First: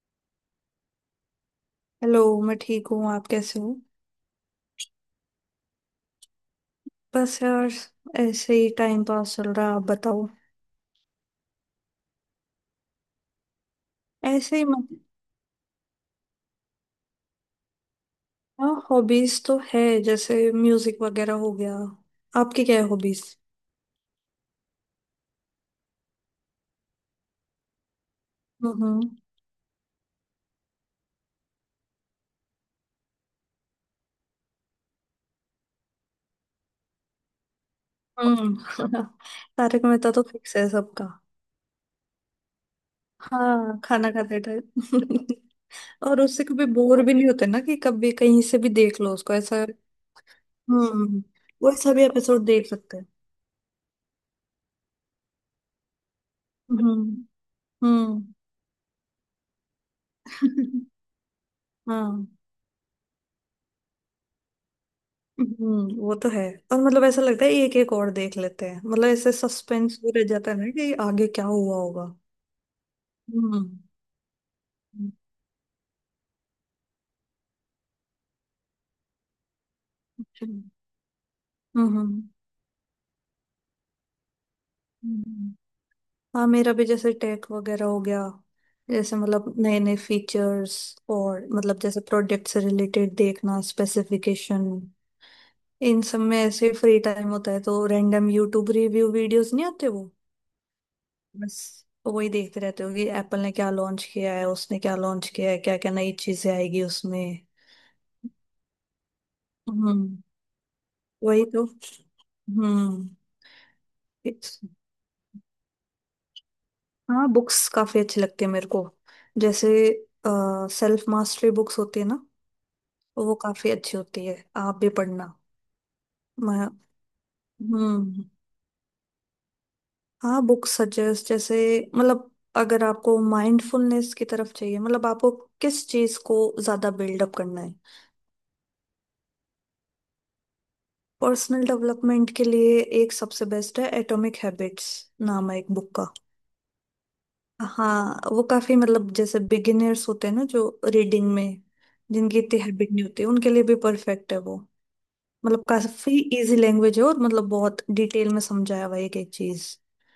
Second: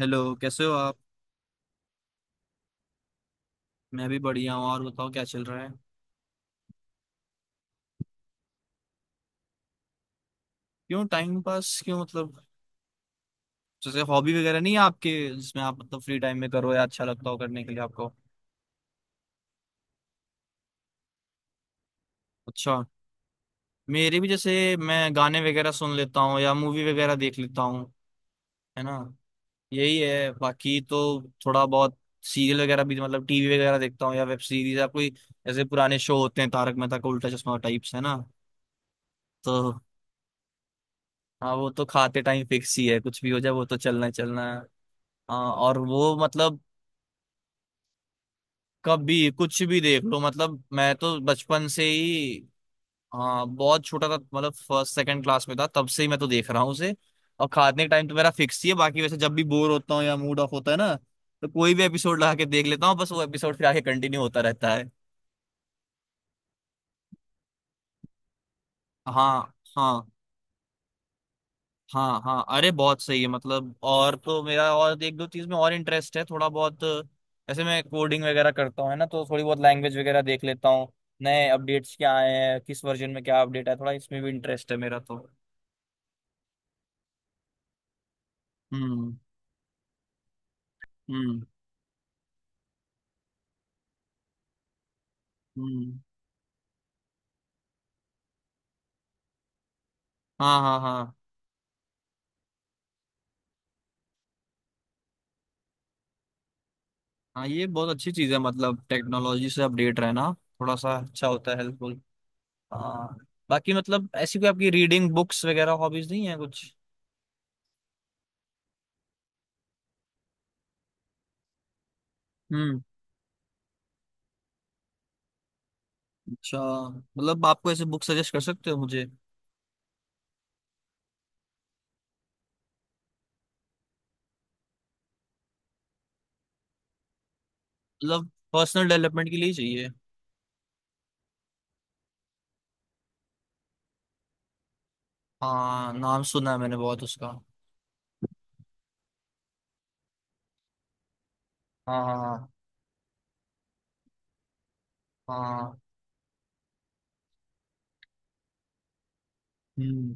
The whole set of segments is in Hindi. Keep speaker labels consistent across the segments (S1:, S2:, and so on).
S1: हेलो, कैसे हो आप।
S2: हेलो, मैं ठीक हूँ। आप कैसे हो?
S1: मैं भी बढ़िया हूँ। और बताओ क्या चल रहा है।
S2: बस यार, ऐसे ही टाइम पास चल रहा है। आप बताओ।
S1: क्यों टाइम पास क्यों मतलब। जैसे हॉबी
S2: ऐसे
S1: वगैरह
S2: ही
S1: नहीं है
S2: मतलब,
S1: आपके, जिसमें आप मतलब फ्री टाइम में करो या अच्छा लगता हो करने के लिए आपको।
S2: हाँ हॉबीज तो है जैसे म्यूजिक वगैरह हो गया। आपकी क्या
S1: अच्छा।
S2: है हॉबीज?
S1: मेरे भी, जैसे मैं गाने वगैरह सुन लेता हूँ या मूवी वगैरह देख लेता हूँ। है ना।
S2: हम्म।
S1: यही है बाकी तो। थोड़ा बहुत। सीरियल वगैरह भी मतलब टीवी वगैरह देखता हूँ या वेब सीरीज या कोई। जैसे पुराने शो होते हैं, तारक मेहता का उल्टा चश्मा टाइप्स, है ना।
S2: हम्म।
S1: तो।
S2: तारक मेहता तो फिक्स है सबका।
S1: हाँ, वो तो खाते टाइम फिक्स ही है, कुछ भी हो जाए वो तो
S2: हाँ,
S1: चलना
S2: खाना
S1: ही
S2: खाते
S1: चलना है।
S2: टाइम
S1: हाँ, और वो
S2: और उससे
S1: मतलब।
S2: कभी बोर भी नहीं होते ना कि कभी कहीं से भी देख लो
S1: कभी
S2: उसको,
S1: कुछ
S2: ऐसा।
S1: भी देख लो, मतलब मैं तो
S2: हम्म,
S1: बचपन
S2: वो
S1: से
S2: ऐसा भी
S1: ही।
S2: एपिसोड देख सकते हैं।
S1: हाँ, बहुत छोटा था, मतलब फर्स्ट सेकंड क्लास में था, तब से ही मैं तो देख रहा हूँ उसे।
S2: हम्म।
S1: और खाने का टाइम तो
S2: हम्म।
S1: मेरा फिक्स ही है। बाकी वैसे जब भी बोर होता हूँ या मूड ऑफ होता है ना, तो कोई भी एपिसोड
S2: हाँ।
S1: लगा के देख लेता हूँ, बस वो एपिसोड फिर आगे कंटिन्यू होता रहता है।
S2: हम्म, वो तो है। और मतलब ऐसा लगता है एक एक और देख लेते हैं। मतलब ऐसे
S1: हाँ।
S2: सस्पेंस
S1: हाँ।
S2: भी रह जाता है ना कि आगे क्या हुआ होगा।
S1: हाँ हाँ, अरे बहुत सही है।
S2: हम्म।
S1: मतलब और तो मेरा और एक दो चीज में और इंटरेस्ट है थोड़ा बहुत। ऐसे मैं कोडिंग वगैरह करता हूँ, है ना, तो थोड़ी बहुत लैंग्वेज वगैरह देख
S2: हम्म।
S1: लेता हूँ। नए अपडेट्स क्या
S2: हम्म
S1: आए हैं, किस वर्जन में क्या अपडेट है, थोड़ा इसमें भी इंटरेस्ट है मेरा तो।
S2: हम्म। हाँ, मेरा भी जैसे टेक वगैरह हो गया।
S1: हम्म।
S2: जैसे मतलब नए नए फीचर्स
S1: हम्म।
S2: और मतलब जैसे प्रोडक्ट से रिलेटेड देखना, स्पेसिफिकेशन,
S1: हम्म।
S2: इन सब में। ऐसे फ्री टाइम होता है तो रैंडम यूट्यूब रिव्यू वीडियोस नहीं आते वो,
S1: हाँ हाँ हाँ।
S2: बस वही देखते रहते हो कि एप्पल ने क्या लॉन्च किया है, उसने क्या लॉन्च किया है, क्या क्या नई चीजें आएगी उसमें।
S1: हाँ, ये बहुत अच्छी चीज है मतलब टेक्नोलॉजी से अपडेट
S2: हम्म।
S1: रहना। थोड़ा सा अच्छा
S2: वही
S1: होता है,
S2: तो।
S1: हेल्पफुल।
S2: हम्म।
S1: हाँ। बाकी मतलब ऐसी कोई
S2: it's-
S1: आपकी रीडिंग बुक्स वगैरह हॉबीज नहीं है कुछ।
S2: हाँ, बुक्स काफी अच्छी लगती है मेरे को। जैसे सेल्फ मास्टरी बुक्स होती है ना,
S1: हम्म।
S2: तो वो काफी अच्छी होती है। आप भी पढ़ना।
S1: अच्छा।
S2: मैं,
S1: मतलब आपको ऐसे बुक
S2: हम्म,
S1: सजेस्ट कर सकते हो मुझे।
S2: हाँ बुक्स सजेस्ट जैसे मतलब, अगर आपको माइंडफुलनेस की तरफ चाहिए मतलब आपको किस चीज को ज्यादा बिल्डअप करना है।
S1: मतलब पर्सनल डेवलपमेंट के लिए ही चाहिए।
S2: पर्सनल डेवलपमेंट के लिए एक सबसे बेस्ट है एटॉमिक हैबिट्स। नाम है एक बुक
S1: हाँ,
S2: का।
S1: नाम सुना है मैंने बहुत उसका।
S2: हाँ, वो काफी मतलब जैसे बिगिनर्स होते हैं ना जो रीडिंग में,
S1: हाँ
S2: जिनकी
S1: हाँ।
S2: इतनी हैबिट नहीं होती, उनके लिए भी परफेक्ट है वो।
S1: हाँ
S2: मतलब
S1: हाँ।
S2: काफी इजी लैंग्वेज है और मतलब बहुत डिटेल में समझाया हुआ है एक एक चीज।
S1: हम्म।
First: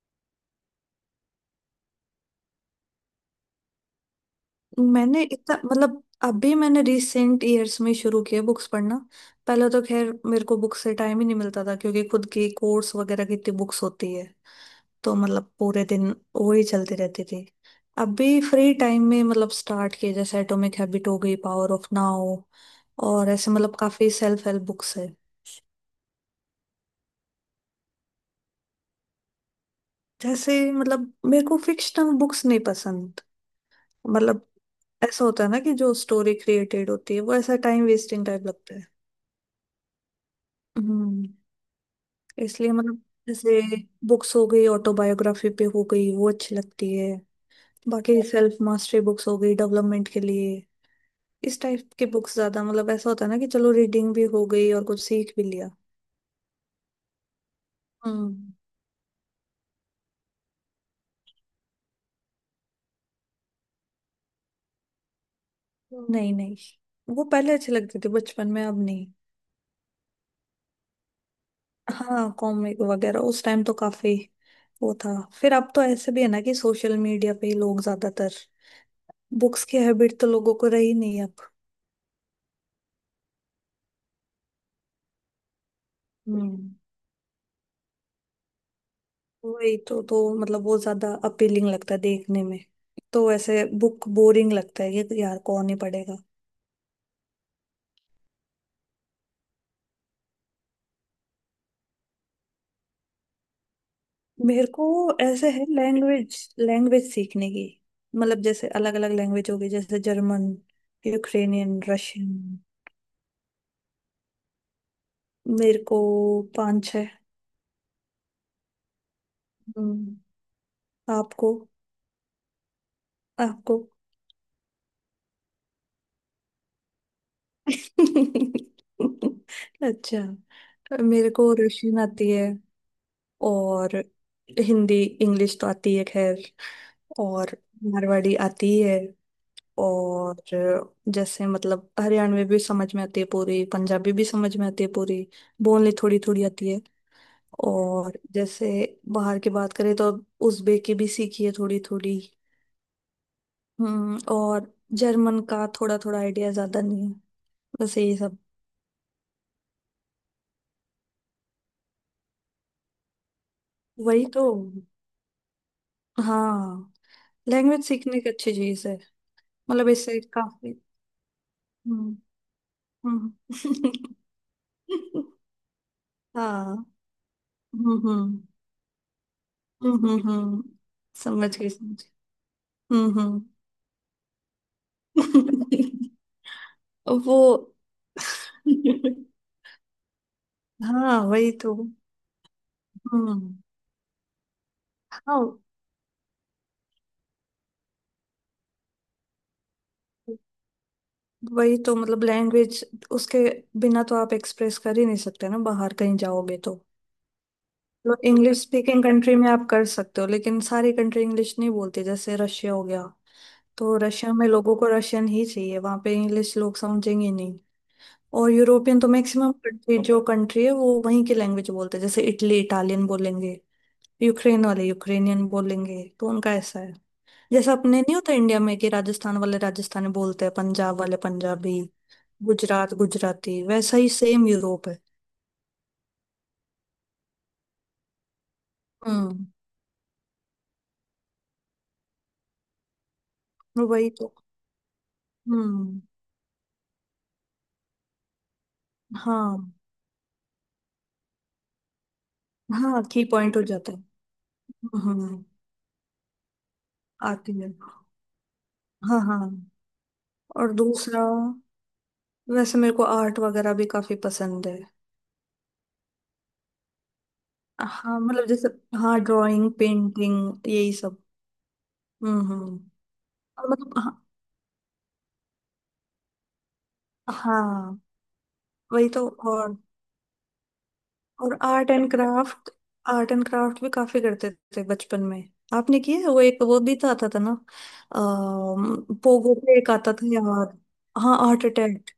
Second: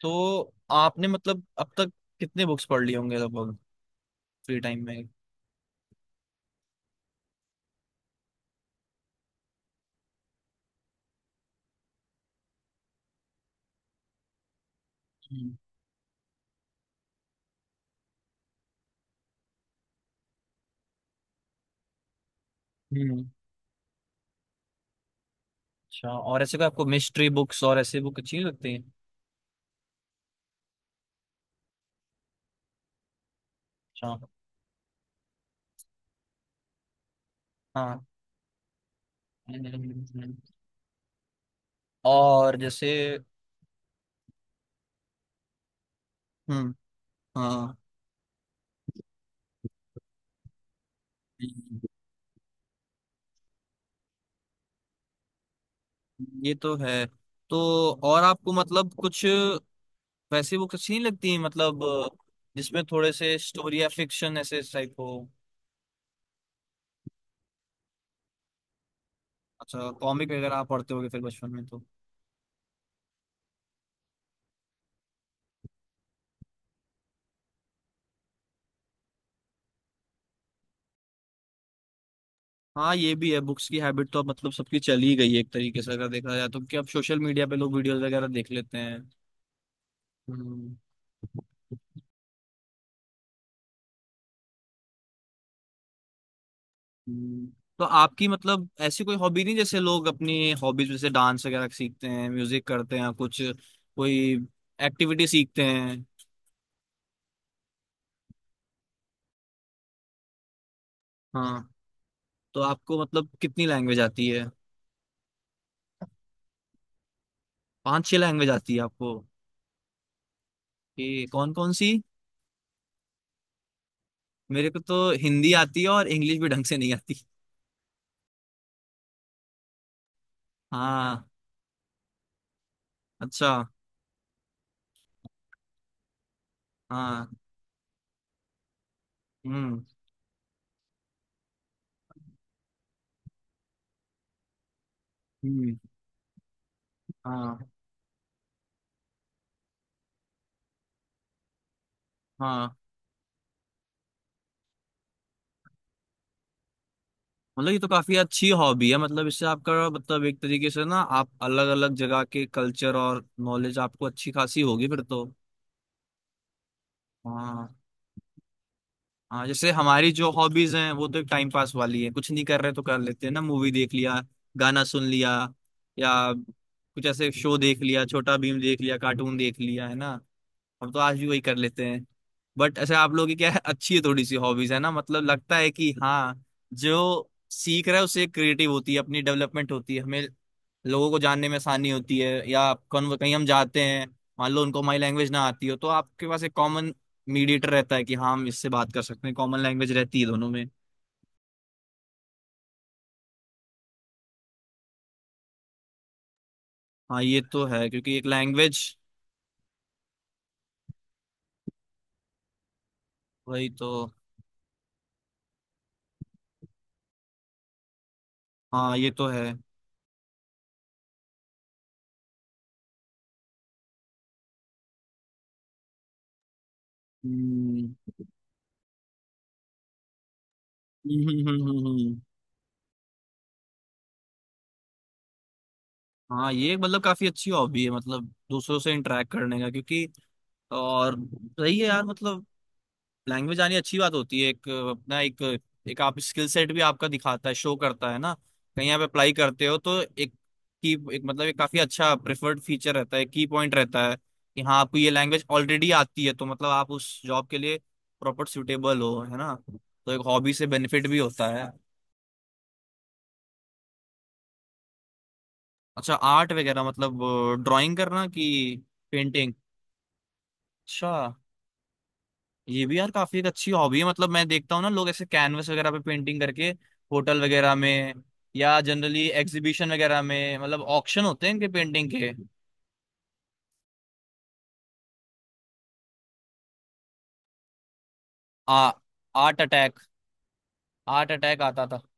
S1: तो आपने मतलब अब तक कितने बुक्स पढ़ लिए होंगे लगभग, फ्री टाइम में।
S2: मैंने इतना मतलब, अभी मैंने रिसेंट ईयर्स में शुरू किया बुक्स पढ़ना। पहले तो खैर मेरे को बुक्स से टाइम ही नहीं मिलता था क्योंकि खुद की कोर्स वगैरह की इतनी बुक्स होती है, तो मतलब
S1: हम्म।
S2: पूरे दिन वो ही चलती रहती थी। अब भी फ्री टाइम में मतलब स्टार्ट किए, जैसे एटॉमिक हैबिट हो गई, पावर ऑफ नाउ
S1: हम्म।
S2: और ऐसे मतलब काफी सेल्फ हेल्प बुक्स है।
S1: अच्छा, और ऐसे कोई आपको मिस्ट्री बुक्स और ऐसे बुक अच्छी लगती हैं।
S2: जैसे मतलब मेरे को फिक्शनल बुक्स नहीं पसंद।
S1: अच्छा।
S2: मतलब ऐसा होता है ना कि जो स्टोरी क्रिएटेड होती है वो ऐसा टाइम
S1: हाँ।
S2: वेस्टिंग टाइप लगता है।
S1: हम्म।
S2: हम्म।
S1: और
S2: इसलिए
S1: जैसे।
S2: मतलब जैसे बुक्स हो गई ऑटोबायोग्राफी पे, हो गई वो अच्छी
S1: हम्म।
S2: लगती है।
S1: हाँ,
S2: बाकी सेल्फ मास्टरी बुक्स हो गई डेवलपमेंट के लिए, इस टाइप के बुक्स ज्यादा। मतलब ऐसा होता है ना कि चलो रीडिंग भी हो गई और कुछ सीख भी लिया।
S1: ये तो है। तो और आपको
S2: हम्म।
S1: मतलब कुछ वैसी बुक्स अच्छी नहीं लगती हैं, मतलब जिसमें थोड़े से स्टोरी या फिक्शन ऐसे टाइप हो।
S2: नहीं नहीं, वो पहले अच्छे लगते थे बचपन में, अब नहीं।
S1: अच्छा, कॉमिक वगैरह आप पढ़ते होगे फिर बचपन में तो।
S2: हाँ कॉमिक वगैरह उस टाइम तो काफी वो था। फिर अब तो ऐसे भी है ना कि सोशल मीडिया पे ही लोग ज्यादातर, बुक्स की हैबिट तो लोगों को रही नहीं अब।
S1: हाँ, ये भी है। बुक्स की हैबिट तो अब मतलब सबकी चली गई है एक तरीके से, अगर देखा जाए तो, कि
S2: हम्म।
S1: अब सोशल मीडिया पे लोग वीडियोस वगैरह देख लेते हैं।
S2: वही तो मतलब
S1: हम्म।
S2: वो ज्यादा अपीलिंग लगता है देखने में, तो ऐसे बुक बोरिंग लगता है कि यार कौन ही पढ़ेगा।
S1: हम्म। तो आपकी मतलब ऐसी कोई हॉबी नहीं, जैसे लोग अपनी हॉबीज जैसे डांस वगैरह सीखते हैं, म्यूजिक करते हैं कुछ, कोई
S2: मेरे को
S1: एक्टिविटी
S2: ऐसे
S1: सीखते
S2: है
S1: हैं।
S2: लैंग्वेज, लैंग्वेज सीखने की। मतलब जैसे अलग अलग लैंग्वेज होगी जैसे जर्मन,
S1: हाँ।
S2: Ukrainian, Russian.
S1: तो आपको मतलब कितनी लैंग्वेज आती है।
S2: मेरे को पांच छः।
S1: पांच छह लैंग्वेज आती है आपको,
S2: हम्म।
S1: कि कौन
S2: आपको,
S1: कौन सी।
S2: आपको
S1: मेरे को तो हिंदी आती है, और इंग्लिश भी ढंग से नहीं आती।
S2: अच्छा,
S1: हाँ।
S2: मेरे को रशियन आती है
S1: अच्छा।
S2: और हिंदी इंग्लिश तो आती है खैर,
S1: हाँ।
S2: और मारवाड़ी आती है।
S1: हम्म।
S2: और जैसे मतलब हरियाणवी भी समझ में आती है पूरी, पंजाबी भी समझ में आती है पूरी,
S1: हम्म।
S2: बोलनी थोड़ी थोड़ी आती है।
S1: हाँ।
S2: और जैसे बाहर की बात करें तो उज़्बेक भी सीखी है थोड़ी थोड़ी।
S1: हाँ।
S2: हम्म। और जर्मन का थोड़ा थोड़ा आइडिया, ज्यादा नहीं है।
S1: मतलब ये तो
S2: बस यही
S1: काफी
S2: सब।
S1: अच्छी हॉबी है, मतलब इससे आपका मतलब एक तरीके से ना, आप अलग अलग जगह के कल्चर और नॉलेज आपको
S2: वही
S1: अच्छी
S2: तो।
S1: खासी होगी फिर तो।
S2: हाँ,
S1: हाँ।
S2: लैंग्वेज सीखने की अच्छी चीज है।
S1: हाँ, जैसे
S2: मतलब
S1: हमारी
S2: इससे
S1: जो
S2: काफी।
S1: हॉबीज हैं वो तो एक टाइम पास वाली है,
S2: हम्म।
S1: कुछ नहीं कर रहे तो कर लेते हैं
S2: हम्म।
S1: ना। मूवी देख लिया, गाना सुन लिया, या
S2: हाँ।
S1: कुछ ऐसे शो देख
S2: हम्म।
S1: लिया, छोटा
S2: हम्म।
S1: भीम देख लिया, कार्टून देख लिया, है
S2: हम्म।
S1: ना।
S2: हम्म।
S1: हम तो आज भी वही कर
S2: समझ गई,
S1: लेते
S2: समझ
S1: हैं। बट
S2: गई।
S1: अच्छा, आप
S2: हम्म।
S1: लोगों की
S2: हम्म।
S1: क्या है, अच्छी है थोड़ी सी हॉबीज, है ना, मतलब लगता है कि हाँ, जो
S2: वो,
S1: सीख रहा है उससे क्रिएटिव होती है, अपनी डेवलपमेंट होती है हमें। लोगों को
S2: हाँ
S1: जानने
S2: वही
S1: में
S2: तो।
S1: आसानी होती है, या कौन कहीं हम
S2: हम्म।
S1: जाते हैं, मान लो उनको हमारी लैंग्वेज ना
S2: हाँ,
S1: आती हो, तो आपके पास एक कॉमन मीडिएटर रहता है, कि हाँ, हम इससे बात कर सकते हैं, कॉमन लैंग्वेज रहती है दोनों में।
S2: वही तो। मतलब लैंग्वेज उसके बिना तो आप एक्सप्रेस कर ही नहीं सकते ना, बाहर कहीं जाओगे तो।
S1: हाँ, ये तो है, क्योंकि
S2: मतलब
S1: एक
S2: इंग्लिश
S1: लैंग्वेज।
S2: स्पीकिंग कंट्री में आप कर सकते हो, लेकिन सारी कंट्री इंग्लिश नहीं बोलती। जैसे रशिया हो गया,
S1: वही तो।
S2: तो रशिया में लोगों को रशियन ही चाहिए, वहां पे इंग्लिश लोग समझेंगे नहीं। और
S1: हाँ,
S2: यूरोपियन तो
S1: ये तो है।
S2: मैक्सिमम कंट्री, जो कंट्री है वो वहीं की लैंग्वेज बोलते हैं। जैसे इटली इटालियन बोलेंगे, यूक्रेन वाले यूक्रेनियन बोलेंगे, तो उनका ऐसा है। जैसे
S1: हम्म
S2: अपने नहीं होता इंडिया में कि राजस्थान वाले राजस्थानी बोलते हैं, पंजाब वाले
S1: हम्म हम्म हम्म
S2: पंजाबी,
S1: हम्म, हम्म।
S2: गुजरात गुजराती। वैसा ही सेम यूरोप है।
S1: हाँ, ये एक मतलब काफी अच्छी हॉबी है, मतलब दूसरों से इंटरेक्ट
S2: हम्म।
S1: करने का, क्योंकि और, सही है यार, मतलब लैंग्वेज आनी अच्छी
S2: वही
S1: बात
S2: तो।
S1: होती है, एक अपना एक,
S2: हम्म।
S1: एक आप स्किल सेट भी आपका दिखाता है, शो करता है ना। कहीं आप अप्लाई
S2: हाँ,
S1: करते हो तो एक की, एक मतलब एक काफी अच्छा प्रेफर्ड फीचर
S2: हाँ
S1: रहता
S2: की
S1: है, की
S2: पॉइंट हो
S1: पॉइंट
S2: जाता है।
S1: रहता है कि हाँ, आपको ये
S2: हम्म,
S1: लैंग्वेज ऑलरेडी आती है तो मतलब आप उस जॉब
S2: आती
S1: के
S2: है।
S1: लिए प्रॉपर सुटेबल हो,
S2: हाँ
S1: है
S2: हाँ।
S1: ना, तो एक हॉबी से
S2: और
S1: बेनिफिट भी
S2: दूसरा,
S1: होता है।
S2: वैसे मेरे को आर्ट वगैरह भी काफी पसंद है।
S1: अच्छा, आर्ट वगैरह मतलब ड्राइंग
S2: हाँ
S1: करना,
S2: मतलब
S1: कि
S2: जैसे, हाँ
S1: पेंटिंग।
S2: ड्राइंग पेंटिंग यही
S1: अच्छा।
S2: सब। हम्म। हम्म।
S1: ये भी यार काफी एक
S2: और
S1: अच्छी हॉबी
S2: मतलब
S1: है,
S2: हाँ।
S1: मतलब मैं देखता हूँ ना, लोग ऐसे कैनवस वगैरह पे पेंटिंग करके होटल वगैरह
S2: हाँ।
S1: में, या
S2: वही
S1: जनरली
S2: तो। और
S1: एग्जीबिशन वगैरह में मतलब ऑक्शन होते हैं
S2: और
S1: इनके
S2: आर्ट
S1: पेंटिंग
S2: एंड
S1: के।
S2: क्राफ्ट, आर्ट एंड क्राफ्ट भी काफी करते थे बचपन में। आपने किया है वो, एक वो भी तो आता था ना,
S1: आ
S2: अः पोगो
S1: आर्ट
S2: पे एक
S1: अटैक।
S2: आता था यार।
S1: आर्ट
S2: हाँ,
S1: अटैक
S2: आर्ट
S1: आता था।
S2: अटैक।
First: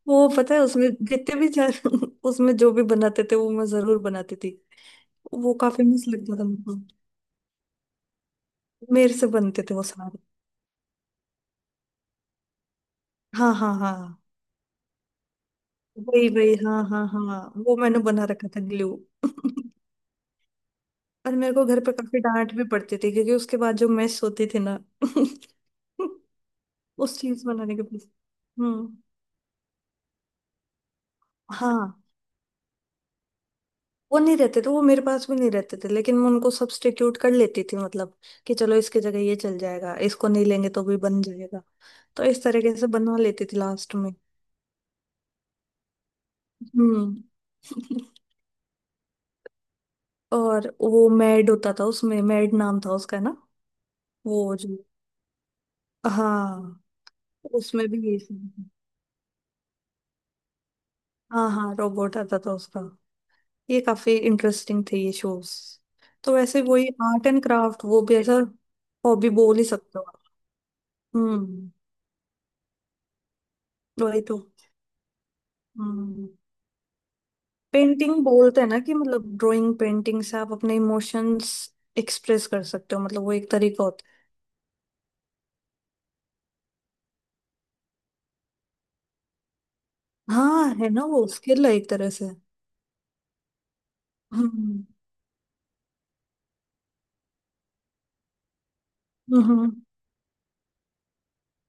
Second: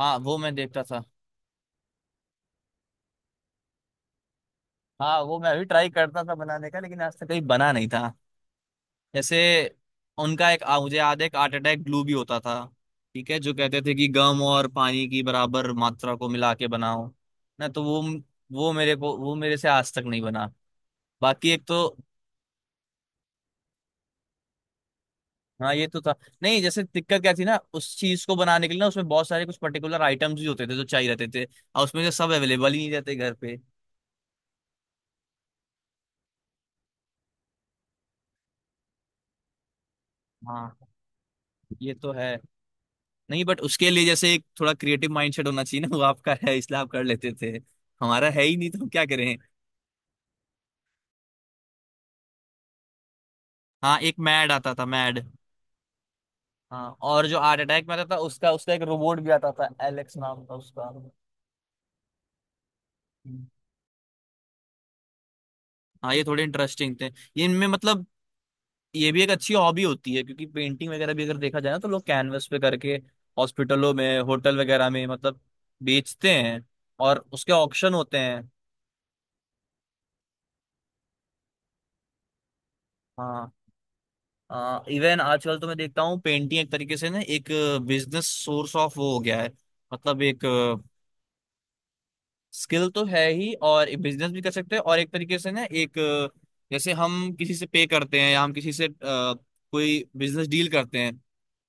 S1: हाँ,
S2: वो
S1: वो
S2: पता
S1: मैं
S2: है
S1: देखता
S2: उसमें
S1: था।
S2: जितने भी उसमें जो भी बनाते थे वो मैं जरूर बनाती थी।
S1: हाँ, वो मैं
S2: वो
S1: अभी
S2: काफी
S1: ट्राई
S2: मिस
S1: करता था
S2: लगता था
S1: बनाने का,
S2: मुझको,
S1: लेकिन आज तक कहीं बना नहीं था।
S2: मेरे से
S1: जैसे
S2: बनते थे वो सारे।
S1: उनका एक मुझे याद है, एक आर्ट अटैक ग्लू भी होता था। ठीक है, जो
S2: हाँ हाँ
S1: कहते
S2: हाँ,
S1: थे कि गम और पानी की बराबर मात्रा को
S2: वही
S1: मिला
S2: वही,
S1: के
S2: हाँ हाँ
S1: बनाओ
S2: हाँ,
S1: ना,
S2: वो
S1: तो
S2: मैंने
S1: वो
S2: बना रखा था
S1: वो
S2: ग्लू।
S1: मेरे को वो मेरे से आज तक नहीं बना।
S2: और
S1: बाकी
S2: मेरे को
S1: एक
S2: घर
S1: तो।
S2: पे काफी डांट भी पड़ती थी क्योंकि उसके बाद जो मेस होती थी ना
S1: हाँ, ये तो था। नहीं, जैसे
S2: उस
S1: दिक्कत क्या
S2: चीज
S1: थी ना
S2: बनाने के
S1: उस
S2: पीछे।
S1: चीज को बनाने के लिए ना,
S2: हम्म,
S1: उसमें बहुत सारे कुछ पर्टिकुलर आइटम्स भी होते थे जो चाहिए रहते थे, और उसमें
S2: हाँ।
S1: से सब अवेलेबल ही नहीं रहते घर पे।
S2: वो नहीं रहते थे, वो मेरे पास भी नहीं रहते थे, लेकिन मैं उनको सब्स्टिट्यूट कर लेती थी मतलब, कि चलो इसकी जगह ये चल जाएगा, इसको नहीं लेंगे
S1: हाँ,
S2: तो भी बन जाएगा।
S1: ये तो
S2: तो
S1: है।
S2: इस तरीके से बनवा
S1: नहीं,
S2: लेती थी
S1: बट उसके
S2: लास्ट
S1: लिए
S2: में।
S1: जैसे एक थोड़ा क्रिएटिव माइंडसेट होना चाहिए ना, वो आपका है इसलिए आप कर
S2: हम्म।
S1: लेते थे। हमारा है ही नहीं तो हम क्या करें।
S2: और वो मैड होता था, उसमें मैड नाम था उसका ना।
S1: हाँ, एक मैड
S2: वो
S1: आता
S2: जो,
S1: था, मैड।
S2: हाँ।
S1: हाँ, और जो हार्ट अटैक
S2: उसमें
S1: में
S2: भी
S1: आता
S2: ये
S1: था,
S2: सब
S1: उसका
S2: था।
S1: उसका एक रोबोट भी आता था, एलेक्स नाम था उसका। हम्म।
S2: हाँ हाँ, रोबोट आता था उसका। ये काफी इंटरेस्टिंग थे ये शोज।
S1: हाँ, ये
S2: तो
S1: थोड़े
S2: वैसे वही
S1: इंटरेस्टिंग थे
S2: आर्ट एंड
S1: ये, इनमें
S2: क्राफ्ट, वो
S1: मतलब
S2: भी ऐसा
S1: ये भी एक
S2: हॉबी
S1: अच्छी
S2: बोल ही
S1: हॉबी
S2: सकते हो
S1: होती
S2: आप।
S1: है, क्योंकि पेंटिंग वगैरह भी अगर देखा
S2: हम्म।
S1: जाए ना, तो लोग कैनवस पे करके हॉस्पिटलों में,
S2: वही तो।
S1: होटल वगैरह में मतलब
S2: हम्म।
S1: बेचते हैं, और उसके ऑक्शन
S2: पेंटिंग
S1: होते हैं।
S2: बोलते हैं ना कि मतलब ड्राइंग पेंटिंग से आप अपने इमोशंस एक्सप्रेस कर सकते हो। मतलब वो एक
S1: हाँ,
S2: तरीका होता
S1: इवन आजकल तो मैं देखता हूँ पेंटिंग एक तरीके से ना, एक बिजनेस सोर्स ऑफ वो हो गया है। मतलब
S2: है।
S1: एक
S2: हाँ, है ना, वो स्किल है एक तरह से।
S1: स्किल तो है ही, और बिजनेस भी कर सकते हैं,
S2: हम्म।
S1: और एक तरीके से ना एक जैसे हम किसी से पे करते हैं, या हम किसी से
S2: हम्म।
S1: कोई बिजनेस डील करते हैं,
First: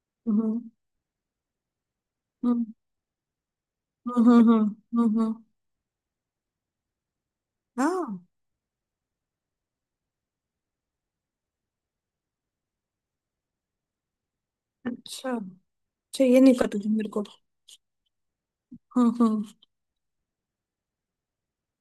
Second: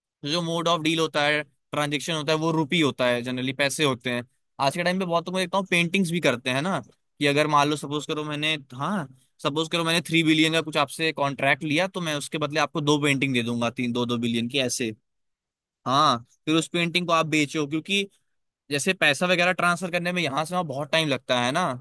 S1: तो जो
S2: हम्म।
S1: मोड ऑफ डील होता है, ट्रांजेक्शन होता है वो
S2: हम्म।
S1: रुपी होता है, जनरली पैसे होते हैं।
S2: हम्म। हम्म। हम्म।
S1: आज के टाइम
S2: हम्म,
S1: पे
S2: हम्म,
S1: बहुत तो मैं
S2: हम्म।
S1: देखता हूँ पेंटिंग्स भी करते हैं ना, कि अगर मान लो, सपोज
S2: हाँ।
S1: करो मैंने, हाँ, सपोज करो मैंने 3 बिलियन का कुछ आपसे कॉन्ट्रैक्ट लिया, तो मैं उसके बदले आपको दो पेंटिंग दे दूंगा, तीन, 2-2 बिलियन की ऐसे।
S2: अच्छा,
S1: हाँ।
S2: अच्छा, ये
S1: फिर
S2: नहीं
S1: उस
S2: पता था
S1: पेंटिंग
S2: मेरे
S1: को
S2: को।
S1: आप बेचो, क्योंकि जैसे
S2: हम्म।
S1: पैसा
S2: हम्म।
S1: वगैरह ट्रांसफर करने में यहाँ से वहाँ बहुत टाइम लगता है ना,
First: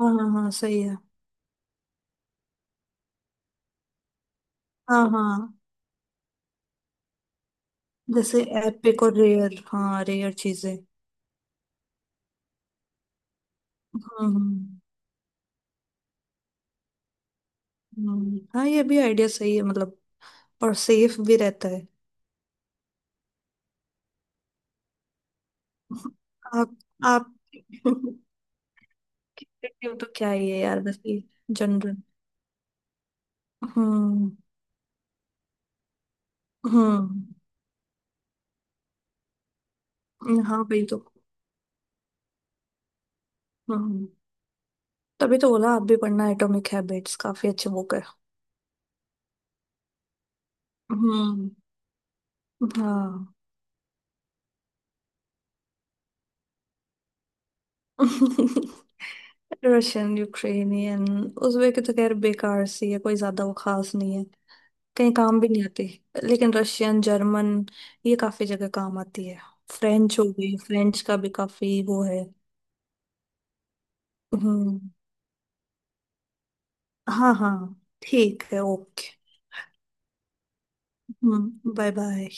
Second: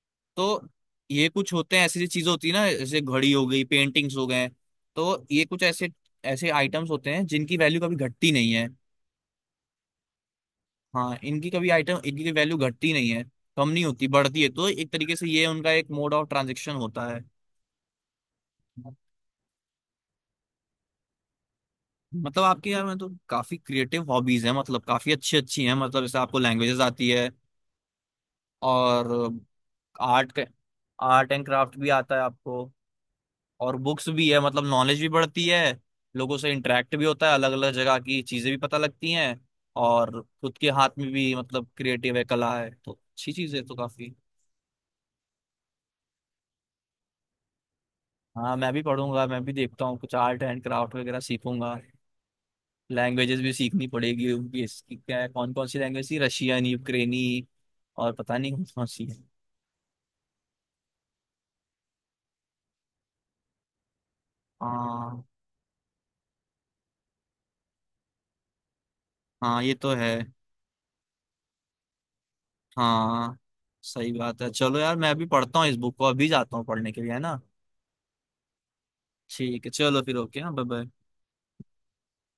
S2: हाँ हाँ हाँ,
S1: तो
S2: सही है।
S1: ये कुछ होते हैं, ऐसी चीजें होती है ना, जैसे घड़ी हो गई, पेंटिंग्स हो गए,
S2: हाँ
S1: तो ये
S2: हाँ,
S1: कुछ ऐसे ऐसे आइटम्स होते हैं जिनकी वैल्यू कभी घटती
S2: जैसे
S1: नहीं है।
S2: एपिक और रेयर, हाँ रेयर चीजें।
S1: हाँ, इनकी कभी वैल्यू घटती नहीं है, कम नहीं होती,
S2: हम्म।
S1: बढ़ती है, तो
S2: हम्म।
S1: एक तरीके से ये उनका एक मोड ऑफ ट्रांजेक्शन होता है।
S2: हाँ ये भी आइडिया सही है मतलब, और सेफ भी रहता है।
S1: मतलब आपके, यार, में तो काफी क्रिएटिव हॉबीज हैं, मतलब काफी अच्छी अच्छी हैं, मतलब जैसे आपको
S2: आप
S1: लैंग्वेजेस आती है,
S2: आप
S1: और
S2: क्रिकेट हो तो क्या
S1: आर्ट
S2: ही है यार, बस ये
S1: आर्ट एंड क्राफ्ट भी
S2: जनरल।
S1: आता है आपको, और बुक्स भी
S2: हम्म।
S1: है, मतलब नॉलेज भी बढ़ती है, लोगों से इंटरेक्ट भी
S2: हम्म।
S1: होता है, अलग अलग जगह की चीजें भी पता लगती हैं, और खुद
S2: हाँ
S1: के
S2: भाई,
S1: हाथ
S2: तो
S1: में भी मतलब क्रिएटिव है, कला है, तो अच्छी चीज है तो
S2: हम्म,
S1: काफी।
S2: तभी तो बोला आप भी पढ़ना एटॉमिक हैबिट्स, काफी अच्छे बुक है।
S1: हाँ, मैं भी पढ़ूंगा, मैं भी देखता हूँ कुछ आर्ट एंड क्राफ्ट वगैरह
S2: हम्म।
S1: सीखूंगा।
S2: हाँ।
S1: लैंग्वेजेस भी सीखनी पड़ेगी, उनकी इसकी क्या है, कौन कौन सी लैंग्वेज थी, रशियन, यूक्रेनी, और पता नहीं कौन कौन सी है।
S2: Russian, Ukrainian. उज़्बेक की तो खैर बेकार सी है, कोई ज्यादा वो खास नहीं है, कहीं
S1: हाँ।
S2: काम भी नहीं आती। लेकिन रशियन, जर्मन, ये काफी जगह काम आती है।
S1: हाँ, ये तो है।
S2: फ्रेंच हो गई, फ्रेंच का भी काफी वो है।
S1: हाँ, सही बात है। चलो
S2: हम्म।
S1: यार, मैं अभी पढ़ता हूँ इस बुक को, अभी जाता हूँ पढ़ने के लिए, है
S2: हाँ
S1: ना।
S2: हाँ, ठीक है, ओके।
S1: ठीक है, चलो फिर ओके, हाँ, बाय बाय।
S2: हम्म, बाय बाय।